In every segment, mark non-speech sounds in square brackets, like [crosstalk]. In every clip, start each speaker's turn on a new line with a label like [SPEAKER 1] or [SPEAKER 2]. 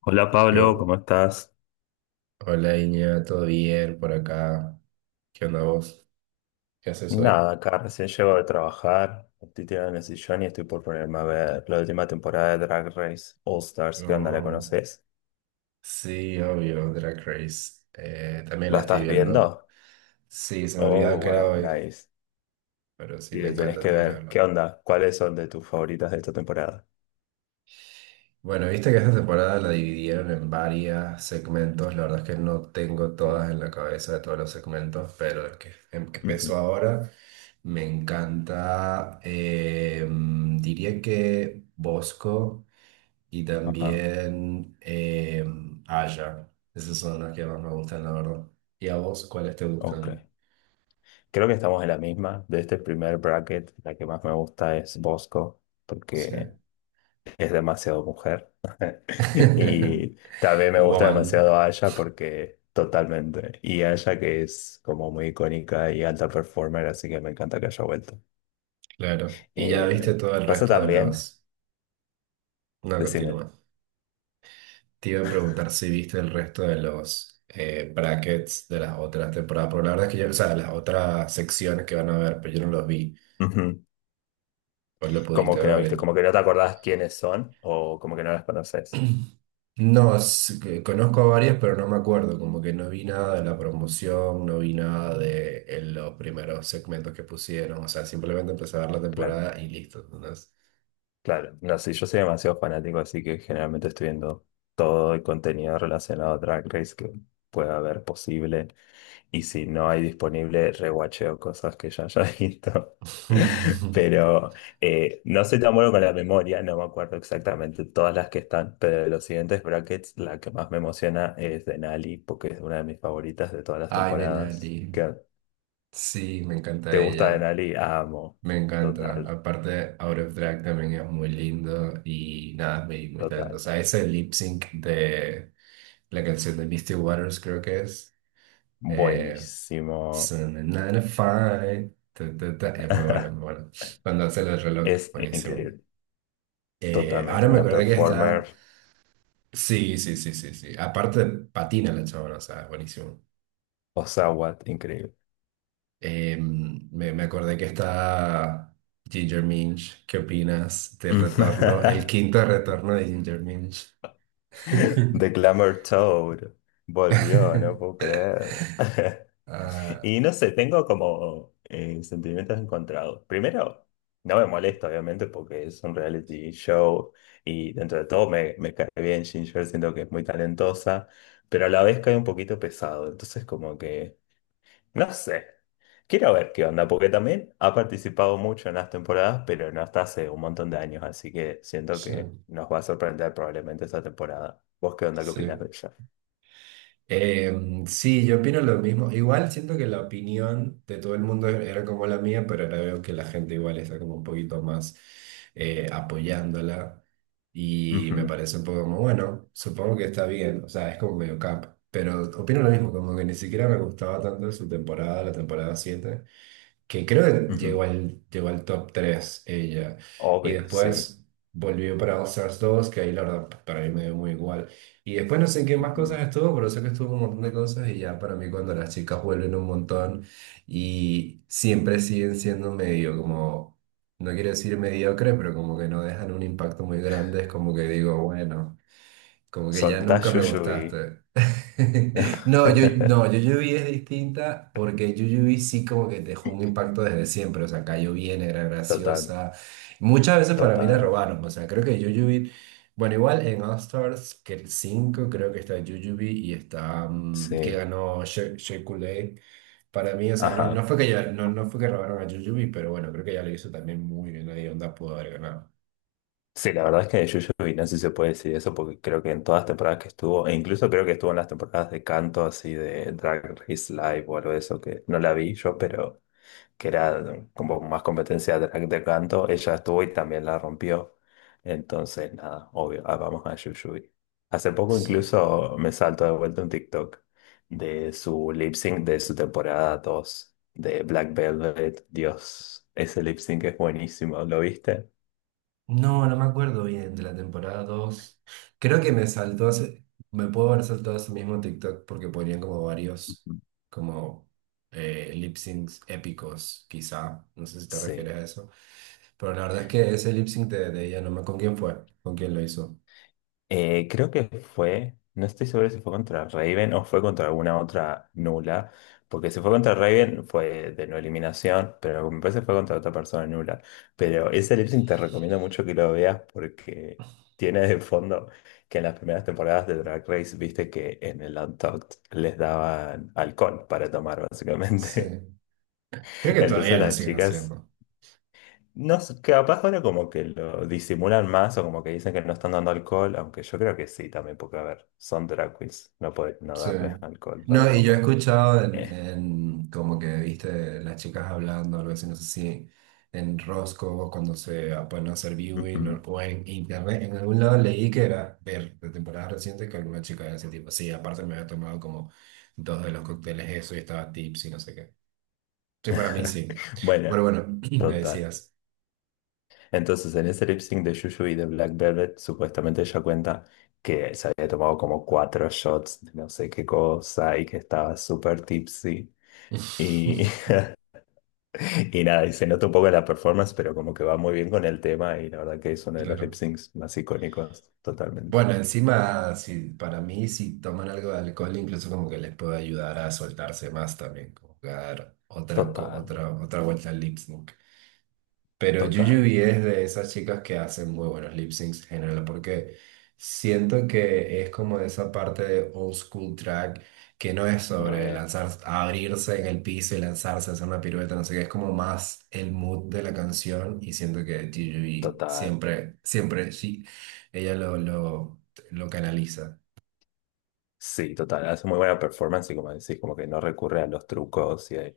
[SPEAKER 1] Hola Pablo,
[SPEAKER 2] Yo,
[SPEAKER 1] ¿cómo estás?
[SPEAKER 2] hola Iña, ¿todo bien por acá? ¿Qué onda vos? ¿Qué haces hoy?
[SPEAKER 1] Nada, acá recién llego de trabajar, estoy tirado en el sillón y estoy por ponerme a ver la última temporada de Drag Race All Stars. ¿Qué onda? ¿La
[SPEAKER 2] No.
[SPEAKER 1] conoces?
[SPEAKER 2] Sí, obvio, Drag Race. También la
[SPEAKER 1] ¿La
[SPEAKER 2] estoy
[SPEAKER 1] estás
[SPEAKER 2] viendo.
[SPEAKER 1] viendo?
[SPEAKER 2] Sí, se me olvidaba
[SPEAKER 1] Oh,
[SPEAKER 2] que era
[SPEAKER 1] wow,
[SPEAKER 2] hoy,
[SPEAKER 1] nice.
[SPEAKER 2] pero sí,
[SPEAKER 1] Y
[SPEAKER 2] me
[SPEAKER 1] lo tenés
[SPEAKER 2] encanta,
[SPEAKER 1] que
[SPEAKER 2] tengo que
[SPEAKER 1] ver. ¿Qué
[SPEAKER 2] verla.
[SPEAKER 1] onda? ¿Cuáles son de tus favoritas de esta temporada?
[SPEAKER 2] Bueno, viste que esta temporada la dividieron en varios segmentos. La verdad es que no tengo
[SPEAKER 1] Sí.
[SPEAKER 2] todas en la cabeza de todos los segmentos, pero el que
[SPEAKER 1] Ujú.
[SPEAKER 2] empezó ahora me encanta. Diría que Bosco y
[SPEAKER 1] Ajá,
[SPEAKER 2] también Aya. Esas son las que más me gustan, la verdad. ¿Y a vos cuáles te
[SPEAKER 1] ok.
[SPEAKER 2] gustan?
[SPEAKER 1] Creo que estamos en la misma. De este primer bracket, la que más me gusta es Bosco,
[SPEAKER 2] Sí.
[SPEAKER 1] porque es demasiado mujer. [laughs]
[SPEAKER 2] [laughs]
[SPEAKER 1] Y también me gusta
[SPEAKER 2] Woman,
[SPEAKER 1] demasiado Aya porque totalmente. Y Aya que es como muy icónica y alta performer, así que me encanta que haya vuelto.
[SPEAKER 2] claro. Y ya viste
[SPEAKER 1] Eh,
[SPEAKER 2] todo el
[SPEAKER 1] pasa
[SPEAKER 2] resto de
[SPEAKER 1] también,
[SPEAKER 2] los... No,
[SPEAKER 1] decime,
[SPEAKER 2] continúa. Te iba a preguntar si viste el resto de los brackets de las otras temporadas, pero la verdad es que yo, o sea, las otras secciones que van a ver, pero yo no los vi.
[SPEAKER 1] ujú.
[SPEAKER 2] ¿Vos lo
[SPEAKER 1] Como
[SPEAKER 2] pudiste
[SPEAKER 1] que no viste,
[SPEAKER 2] ver?
[SPEAKER 1] como que no te acordás quiénes son o como que no las conoces.
[SPEAKER 2] [clears throat] No, es que conozco a varias, pero no me acuerdo, como que no vi nada de la promoción, no vi nada de los primeros segmentos que pusieron, o sea, simplemente empecé a ver la
[SPEAKER 1] Claro,
[SPEAKER 2] temporada y listo. Entonces.
[SPEAKER 1] claro. No sé, yo soy demasiado fanático, así que generalmente estoy viendo todo el contenido relacionado a Drag Race que pueda haber posible. Y si no hay disponible, rewatcheo cosas que ya haya [laughs] visto.
[SPEAKER 2] [laughs]
[SPEAKER 1] Pero no soy tan bueno con la memoria, no me acuerdo exactamente todas las que están, pero de los siguientes brackets, la que más me emociona es Denali, porque es una de mis favoritas de todas las
[SPEAKER 2] Ay, de Nati.
[SPEAKER 1] temporadas. ¿Qué-
[SPEAKER 2] Sí, me encanta
[SPEAKER 1] ¿Te gusta
[SPEAKER 2] ella.
[SPEAKER 1] Denali? Amo.
[SPEAKER 2] Me encanta.
[SPEAKER 1] Total,
[SPEAKER 2] Aparte, Out of Drag también es muy lindo y nada, muy, muy
[SPEAKER 1] total.
[SPEAKER 2] talentosa. Ese lip sync de la canción de Misty Waters, creo que es. Eh,
[SPEAKER 1] Buenísimo.
[SPEAKER 2] Fine. Es muy bueno, muy
[SPEAKER 1] [laughs]
[SPEAKER 2] bueno. Cuando hace el reloj,
[SPEAKER 1] Es
[SPEAKER 2] buenísimo.
[SPEAKER 1] increíble. Totalmente.
[SPEAKER 2] Ahora me
[SPEAKER 1] Una
[SPEAKER 2] acordé que está.
[SPEAKER 1] performer.
[SPEAKER 2] Sí, sí, sí, sí, sí. Aparte, patina la chabona, o sea, buenísimo.
[SPEAKER 1] Osawa, increíble.
[SPEAKER 2] Me acordé que está Ginger Minch. ¿Qué opinas del retorno, el
[SPEAKER 1] [laughs]
[SPEAKER 2] quinto retorno de Ginger Minch?
[SPEAKER 1] [laughs] The Glamour Toad volvió, no puedo
[SPEAKER 2] [laughs]
[SPEAKER 1] creer. [laughs]
[SPEAKER 2] Ah,
[SPEAKER 1] Y no sé, tengo como sentimientos encontrados. Primero, no me molesta, obviamente, porque es un reality show y dentro de todo me, cae bien Ginger, siento que es muy talentosa, pero a la vez cae un poquito pesado. Entonces, como que no sé. Quiero ver qué onda, porque también ha participado mucho en las temporadas, pero no hasta hace un montón de años, así que siento
[SPEAKER 2] sí,
[SPEAKER 1] que nos va a sorprender probablemente esta temporada. ¿Vos qué onda, qué opinás de
[SPEAKER 2] sí.
[SPEAKER 1] ella?
[SPEAKER 2] Sí, yo opino lo mismo. Igual siento que la opinión de todo el mundo era como la mía, pero ahora veo que la gente igual está como un poquito más apoyándola y me
[SPEAKER 1] Ujú,
[SPEAKER 2] parece un poco como, bueno, supongo que está bien, o sea, es como medio cap, pero opino lo mismo, como que ni siquiera me gustaba tanto su temporada, la temporada 7, que creo que
[SPEAKER 1] ujú.
[SPEAKER 2] llegó al top 3 ella. Y
[SPEAKER 1] Obvio, sí.
[SPEAKER 2] después volvió para All Stars 2, que ahí la verdad para mí me dio muy igual. Y después no sé en qué más cosas
[SPEAKER 1] Ujú.
[SPEAKER 2] estuvo, pero sé que estuvo en un montón de cosas y ya para mí cuando las chicas vuelven un montón y siempre siguen siendo medio como, no quiero decir mediocre, pero como que no dejan un impacto muy grande, es como que digo, bueno. Como que ya
[SPEAKER 1] Soltá
[SPEAKER 2] nunca me
[SPEAKER 1] Yuyuy.
[SPEAKER 2] gustaste. [laughs] No, yo, no,
[SPEAKER 1] [laughs]
[SPEAKER 2] Yuyubi es distinta porque Yuyubi sí como que dejó un impacto desde siempre. O sea, cayó bien, era
[SPEAKER 1] Total,
[SPEAKER 2] graciosa. Muchas veces para mí la
[SPEAKER 1] total.
[SPEAKER 2] robaron. O sea, creo que Yuyubi... Bueno, igual en All Stars, que el 5 creo que está Yuyubi y está... mm, que
[SPEAKER 1] Sí,
[SPEAKER 2] ganó Shea Shea Coulee. Para mí, o sea, no, no
[SPEAKER 1] ajá.
[SPEAKER 2] fue no, no fue que robaron a Yuyubi, pero bueno, creo que ya lo hizo también muy bien. Nadie onda pudo haber ganado.
[SPEAKER 1] Sí, la verdad es que de Yuyuy no sé si se puede decir eso, porque creo que en todas las temporadas que estuvo, e incluso creo que estuvo en las temporadas de canto así de Drag Race Live o algo de eso, que no la vi yo, pero que era como más competencia de, canto, ella estuvo y también la rompió. Entonces, nada, obvio, ah, vamos a Yuyuy. Hace poco
[SPEAKER 2] Sí.
[SPEAKER 1] incluso me salto de vuelta un TikTok de su lip sync de su temporada 2 de Black Velvet. Dios, ese lip sync es buenísimo, ¿lo viste?
[SPEAKER 2] No, no me acuerdo bien de la temporada dos. Creo que me me puedo haber saltado ese mismo TikTok porque ponían como varios, como lip syncs épicos, quizá. No sé si te
[SPEAKER 1] Sí.
[SPEAKER 2] refieres a eso. Pero la verdad es que ese lip sync de ella, no me con quién fue, con quién lo hizo.
[SPEAKER 1] Creo que fue, no estoy seguro si fue contra Raven o fue contra alguna otra nula, porque si fue contra Raven fue de no eliminación, pero me parece que fue contra otra persona nula. Pero ese lip sync te recomiendo mucho que lo veas porque tiene de fondo que en las primeras temporadas de Drag Race viste que en el Untucked les daban alcohol para tomar
[SPEAKER 2] Sí.
[SPEAKER 1] básicamente.
[SPEAKER 2] Creo
[SPEAKER 1] [laughs]
[SPEAKER 2] que todavía
[SPEAKER 1] Entonces
[SPEAKER 2] lo
[SPEAKER 1] las
[SPEAKER 2] siguen
[SPEAKER 1] chicas
[SPEAKER 2] haciendo.
[SPEAKER 1] no sé, capaz ahora como que lo disimulan más o como que dicen que no están dando alcohol, aunque yo creo que sí también, porque a ver, son drag queens, no pueden no
[SPEAKER 2] Sí.
[SPEAKER 1] darles alcohol para
[SPEAKER 2] No, y yo he
[SPEAKER 1] tomar.
[SPEAKER 2] escuchado
[SPEAKER 1] Eh,
[SPEAKER 2] en como que viste las chicas hablando, algo así, no sé si en Rosco cuando se ponen a hacer viewing
[SPEAKER 1] ujú.
[SPEAKER 2] o en internet, en algún lado leí que era ver de temporada reciente que alguna chica de ese tipo, sí, aparte me había tomado como dos de los cócteles eso y estaba tips y no sé qué. Sí, para mí
[SPEAKER 1] [laughs]
[SPEAKER 2] sí.
[SPEAKER 1] Bueno,
[SPEAKER 2] Pero bueno, [clears throat] me
[SPEAKER 1] total.
[SPEAKER 2] decías.
[SPEAKER 1] Entonces en ese lip sync de Juju y de Black Velvet, supuestamente ella cuenta que se había tomado como 4 shots de no sé qué cosa y que estaba súper tipsy. Y
[SPEAKER 2] [laughs]
[SPEAKER 1] Nada, y se nota un poco la performance, pero como que va muy bien con el tema y la verdad que es uno de los lip
[SPEAKER 2] Claro.
[SPEAKER 1] syncs más icónicos, totalmente.
[SPEAKER 2] Bueno, encima, si, para mí, si toman algo de alcohol, incluso como que les puede ayudar a soltarse más también, como que a dar
[SPEAKER 1] Total,
[SPEAKER 2] otra, otra vuelta al lip sync. Pero
[SPEAKER 1] total,
[SPEAKER 2] Yuyubi es de esas chicas que hacen muy buenos lip syncs en general, porque siento que es como de esa parte de old school track que no es sobre
[SPEAKER 1] re,
[SPEAKER 2] lanzar, abrirse en el piso y lanzarse, hacer una pirueta, no sé qué, es como más el mood de la canción y siento que Yuyubi
[SPEAKER 1] total.
[SPEAKER 2] siempre, siempre, sí, ella lo, lo, lo canaliza.
[SPEAKER 1] Sí, total, hace muy buena performance y como decís, como que no recurre a los trucos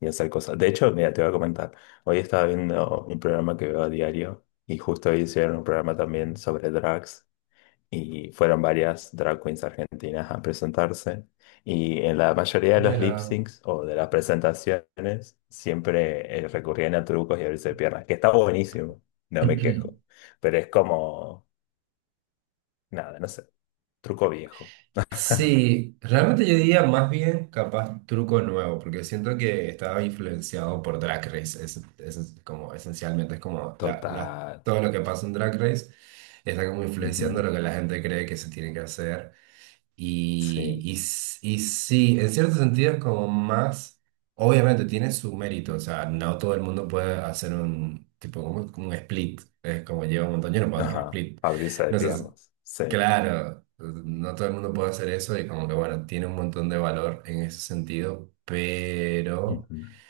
[SPEAKER 1] y a hacer cosas. De hecho, mira, te voy a comentar, hoy estaba viendo un programa que veo a diario y justo hoy hicieron un programa también sobre drags. Y fueron varias drag queens argentinas a presentarse. Y en la mayoría de los lip
[SPEAKER 2] Mira.
[SPEAKER 1] syncs o de las presentaciones siempre recurrían a trucos y abrirse de piernas, que está buenísimo, no me quejo.
[SPEAKER 2] [clears throat]
[SPEAKER 1] Pero es como, nada, no sé, truco viejo,
[SPEAKER 2] Sí, realmente yo diría más bien capaz truco nuevo, porque siento que estaba influenciado por Drag Race. Es como esencialmente es como
[SPEAKER 1] total.
[SPEAKER 2] todo lo que pasa en Drag Race está como influenciando
[SPEAKER 1] Ujú.
[SPEAKER 2] lo que la gente cree que se tiene que hacer.
[SPEAKER 1] Sí,
[SPEAKER 2] Y sí, en cierto sentido es como más, obviamente tiene su mérito, o sea, no todo el mundo puede hacer un tipo como, como un split, es como lleva un montón, yo no puedo hacer un
[SPEAKER 1] ajá,
[SPEAKER 2] split.
[SPEAKER 1] abrirse de
[SPEAKER 2] No sé, si
[SPEAKER 1] piernas, sí.
[SPEAKER 2] claro, pues, no todo el mundo puede hacer eso y como que bueno, tiene un montón de valor en ese sentido, pero
[SPEAKER 1] Ujú.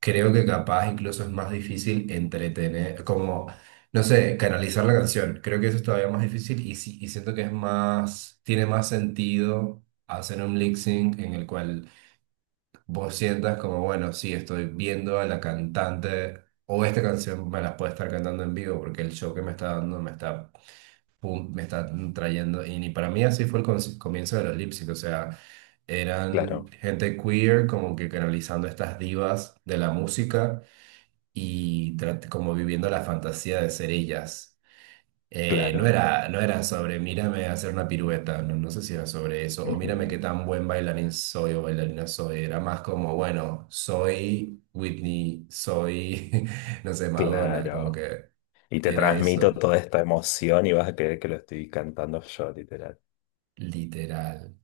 [SPEAKER 2] creo que capaz incluso es más difícil entretener, como, no sé, canalizar la canción. Creo que eso es todavía más difícil y siento que es más, tiene más sentido hacer un lip sync en el cual vos sientas como, bueno, sí, estoy viendo a la cantante o esta canción me la puede estar cantando en vivo porque el show que me está dando me está pum, me está trayendo. Y ni para mí así fue el comienzo de los Lipstick, o sea, eran
[SPEAKER 1] Claro,
[SPEAKER 2] gente queer como que canalizando estas divas de la música y como viviendo la fantasía de ser ellas. No
[SPEAKER 1] claro,
[SPEAKER 2] era, no era sobre mírame hacer una pirueta, no, no sé si era sobre eso, o mírame qué
[SPEAKER 1] ujú,
[SPEAKER 2] tan buen bailarín soy o bailarina soy, era más como, bueno, soy Whitney, soy, [laughs] no sé, Madonna, como
[SPEAKER 1] claro.
[SPEAKER 2] que
[SPEAKER 1] Y te
[SPEAKER 2] era
[SPEAKER 1] transmito
[SPEAKER 2] eso,
[SPEAKER 1] toda esta emoción y vas a creer que lo estoy cantando yo.
[SPEAKER 2] literal.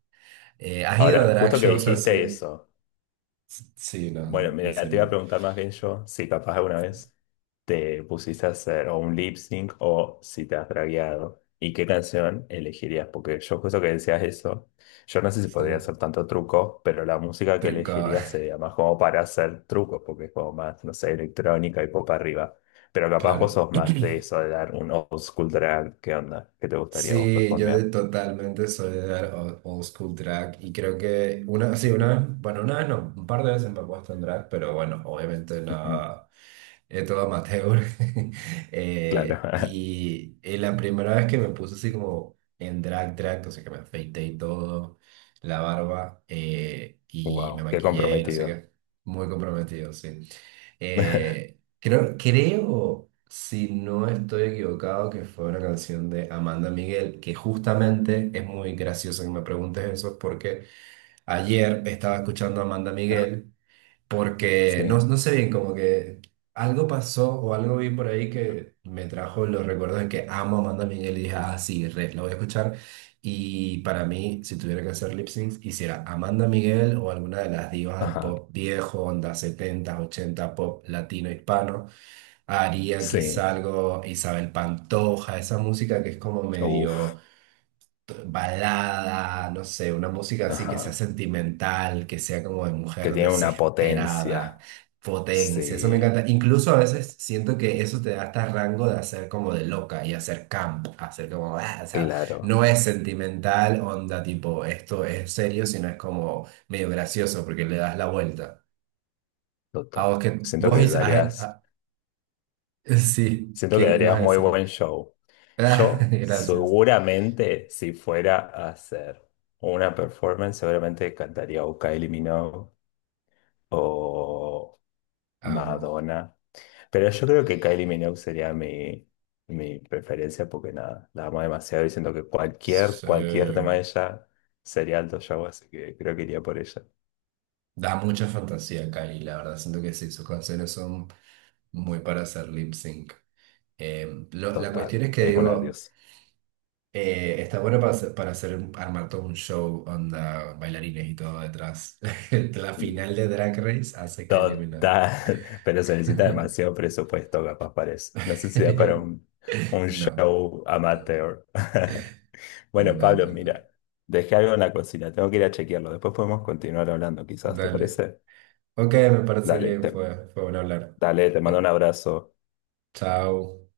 [SPEAKER 2] ¿Has ido a
[SPEAKER 1] Ahora,
[SPEAKER 2] drag
[SPEAKER 1] justo que
[SPEAKER 2] shows así?
[SPEAKER 1] dijiste eso,
[SPEAKER 2] Sí, no,
[SPEAKER 1] bueno, mira, te iba a
[SPEAKER 2] decime.
[SPEAKER 1] preguntar más bien yo si capaz alguna vez te pusiste a hacer o un lip sync o si te has dragueado y qué canción elegirías, porque yo justo que decías eso, yo no sé si
[SPEAKER 2] Sí,
[SPEAKER 1] podría hacer tanto truco, pero la música que
[SPEAKER 2] truco,
[SPEAKER 1] elegirías sería más como para hacer trucos, porque es como más, no sé, electrónica y pop arriba, pero
[SPEAKER 2] [laughs]
[SPEAKER 1] capaz vos
[SPEAKER 2] claro.
[SPEAKER 1] sos más de
[SPEAKER 2] [clears throat]
[SPEAKER 1] eso, de dar un old school drag. ¿Qué onda? ¿Qué te gustaría vos
[SPEAKER 2] Sí,
[SPEAKER 1] performear?
[SPEAKER 2] totalmente soy de dar old school drag y creo que una, sí, una, bueno, una vez no, un par de veces me he puesto en drag, pero bueno, obviamente
[SPEAKER 1] Ujú.
[SPEAKER 2] no. Es todo amateur. [laughs]
[SPEAKER 1] Claro, [laughs]
[SPEAKER 2] Y la primera vez que me puse así como en drag, drag, o sea que me afeité y todo, la barba, y me
[SPEAKER 1] wow, qué
[SPEAKER 2] maquillé, y no sé
[SPEAKER 1] comprometido.
[SPEAKER 2] qué, muy comprometido, sí.
[SPEAKER 1] [laughs]
[SPEAKER 2] Creo, si no estoy equivocado, que fue una canción de Amanda Miguel, que justamente es muy gracioso que me preguntes eso, porque ayer estaba escuchando a Amanda Miguel porque no,
[SPEAKER 1] Sí,
[SPEAKER 2] no sé bien, como que algo pasó o algo vi por ahí que me trajo los recuerdos de que amo a Amanda Miguel y dije, ah, sí, re, la voy a escuchar. Y para mí, si tuviera que hacer lip syncs, hiciera Amanda Miguel o alguna de las divas del
[SPEAKER 1] ajá,
[SPEAKER 2] pop viejo, onda 70 80 pop latino, hispano. Haría
[SPEAKER 1] sí,
[SPEAKER 2] quizá algo Isabel Pantoja, esa música que es como medio
[SPEAKER 1] uff,
[SPEAKER 2] balada, no sé, una música así que sea
[SPEAKER 1] ajá,
[SPEAKER 2] sentimental, que sea como de
[SPEAKER 1] que
[SPEAKER 2] mujer
[SPEAKER 1] tiene una
[SPEAKER 2] desesperada,
[SPEAKER 1] potencia,
[SPEAKER 2] potencia, eso me
[SPEAKER 1] sí,
[SPEAKER 2] encanta. Incluso a veces siento que eso te da hasta rango de hacer como de loca y hacer camp, hacer como, ah, o sea,
[SPEAKER 1] claro,
[SPEAKER 2] no es sentimental, onda tipo, esto es serio, sino es como medio gracioso porque le das la vuelta. A
[SPEAKER 1] total.
[SPEAKER 2] vos que vos is- ah, ah, [laughs] sí,
[SPEAKER 1] Siento
[SPEAKER 2] ¿qué
[SPEAKER 1] que
[SPEAKER 2] ibas a
[SPEAKER 1] darías muy
[SPEAKER 2] decir?
[SPEAKER 1] buen show.
[SPEAKER 2] [laughs] Ah,
[SPEAKER 1] Yo
[SPEAKER 2] gracias.
[SPEAKER 1] seguramente, si fuera a hacer una performance, seguramente cantaría o Kylie Minogue o
[SPEAKER 2] Amo.
[SPEAKER 1] Madonna. Pero yo creo que Kylie Minogue sería mi preferencia porque nada, la amo demasiado y siento que
[SPEAKER 2] Sí.
[SPEAKER 1] cualquier tema de ella sería alto show, así que creo que iría por ella.
[SPEAKER 2] Da mucha fantasía, Cari, la verdad. Siento que sí, sus canciones son muy para hacer lip sync. La
[SPEAKER 1] Total,
[SPEAKER 2] cuestión es que
[SPEAKER 1] es una
[SPEAKER 2] digo,
[SPEAKER 1] diosa.
[SPEAKER 2] está bueno para hacer, para armar todo un show, onda, bailarines y todo detrás. [laughs] La final de Drag Race hace que eliminado.
[SPEAKER 1] Total, [laughs] pero se necesita
[SPEAKER 2] [laughs]
[SPEAKER 1] demasiado presupuesto, capaz parece. No sé si da para un
[SPEAKER 2] No,
[SPEAKER 1] show amateur. [laughs]
[SPEAKER 2] no,
[SPEAKER 1] Bueno,
[SPEAKER 2] no,
[SPEAKER 1] Pablo,
[SPEAKER 2] no, no.
[SPEAKER 1] mira, dejé algo en la cocina, tengo que ir a chequearlo. Después podemos continuar hablando, quizás, ¿te
[SPEAKER 2] Dale.
[SPEAKER 1] parece?
[SPEAKER 2] Ok, me parece
[SPEAKER 1] Dale,
[SPEAKER 2] bien,
[SPEAKER 1] te,
[SPEAKER 2] fue, fue bueno hablar.
[SPEAKER 1] dale, te mando un abrazo.
[SPEAKER 2] Chao.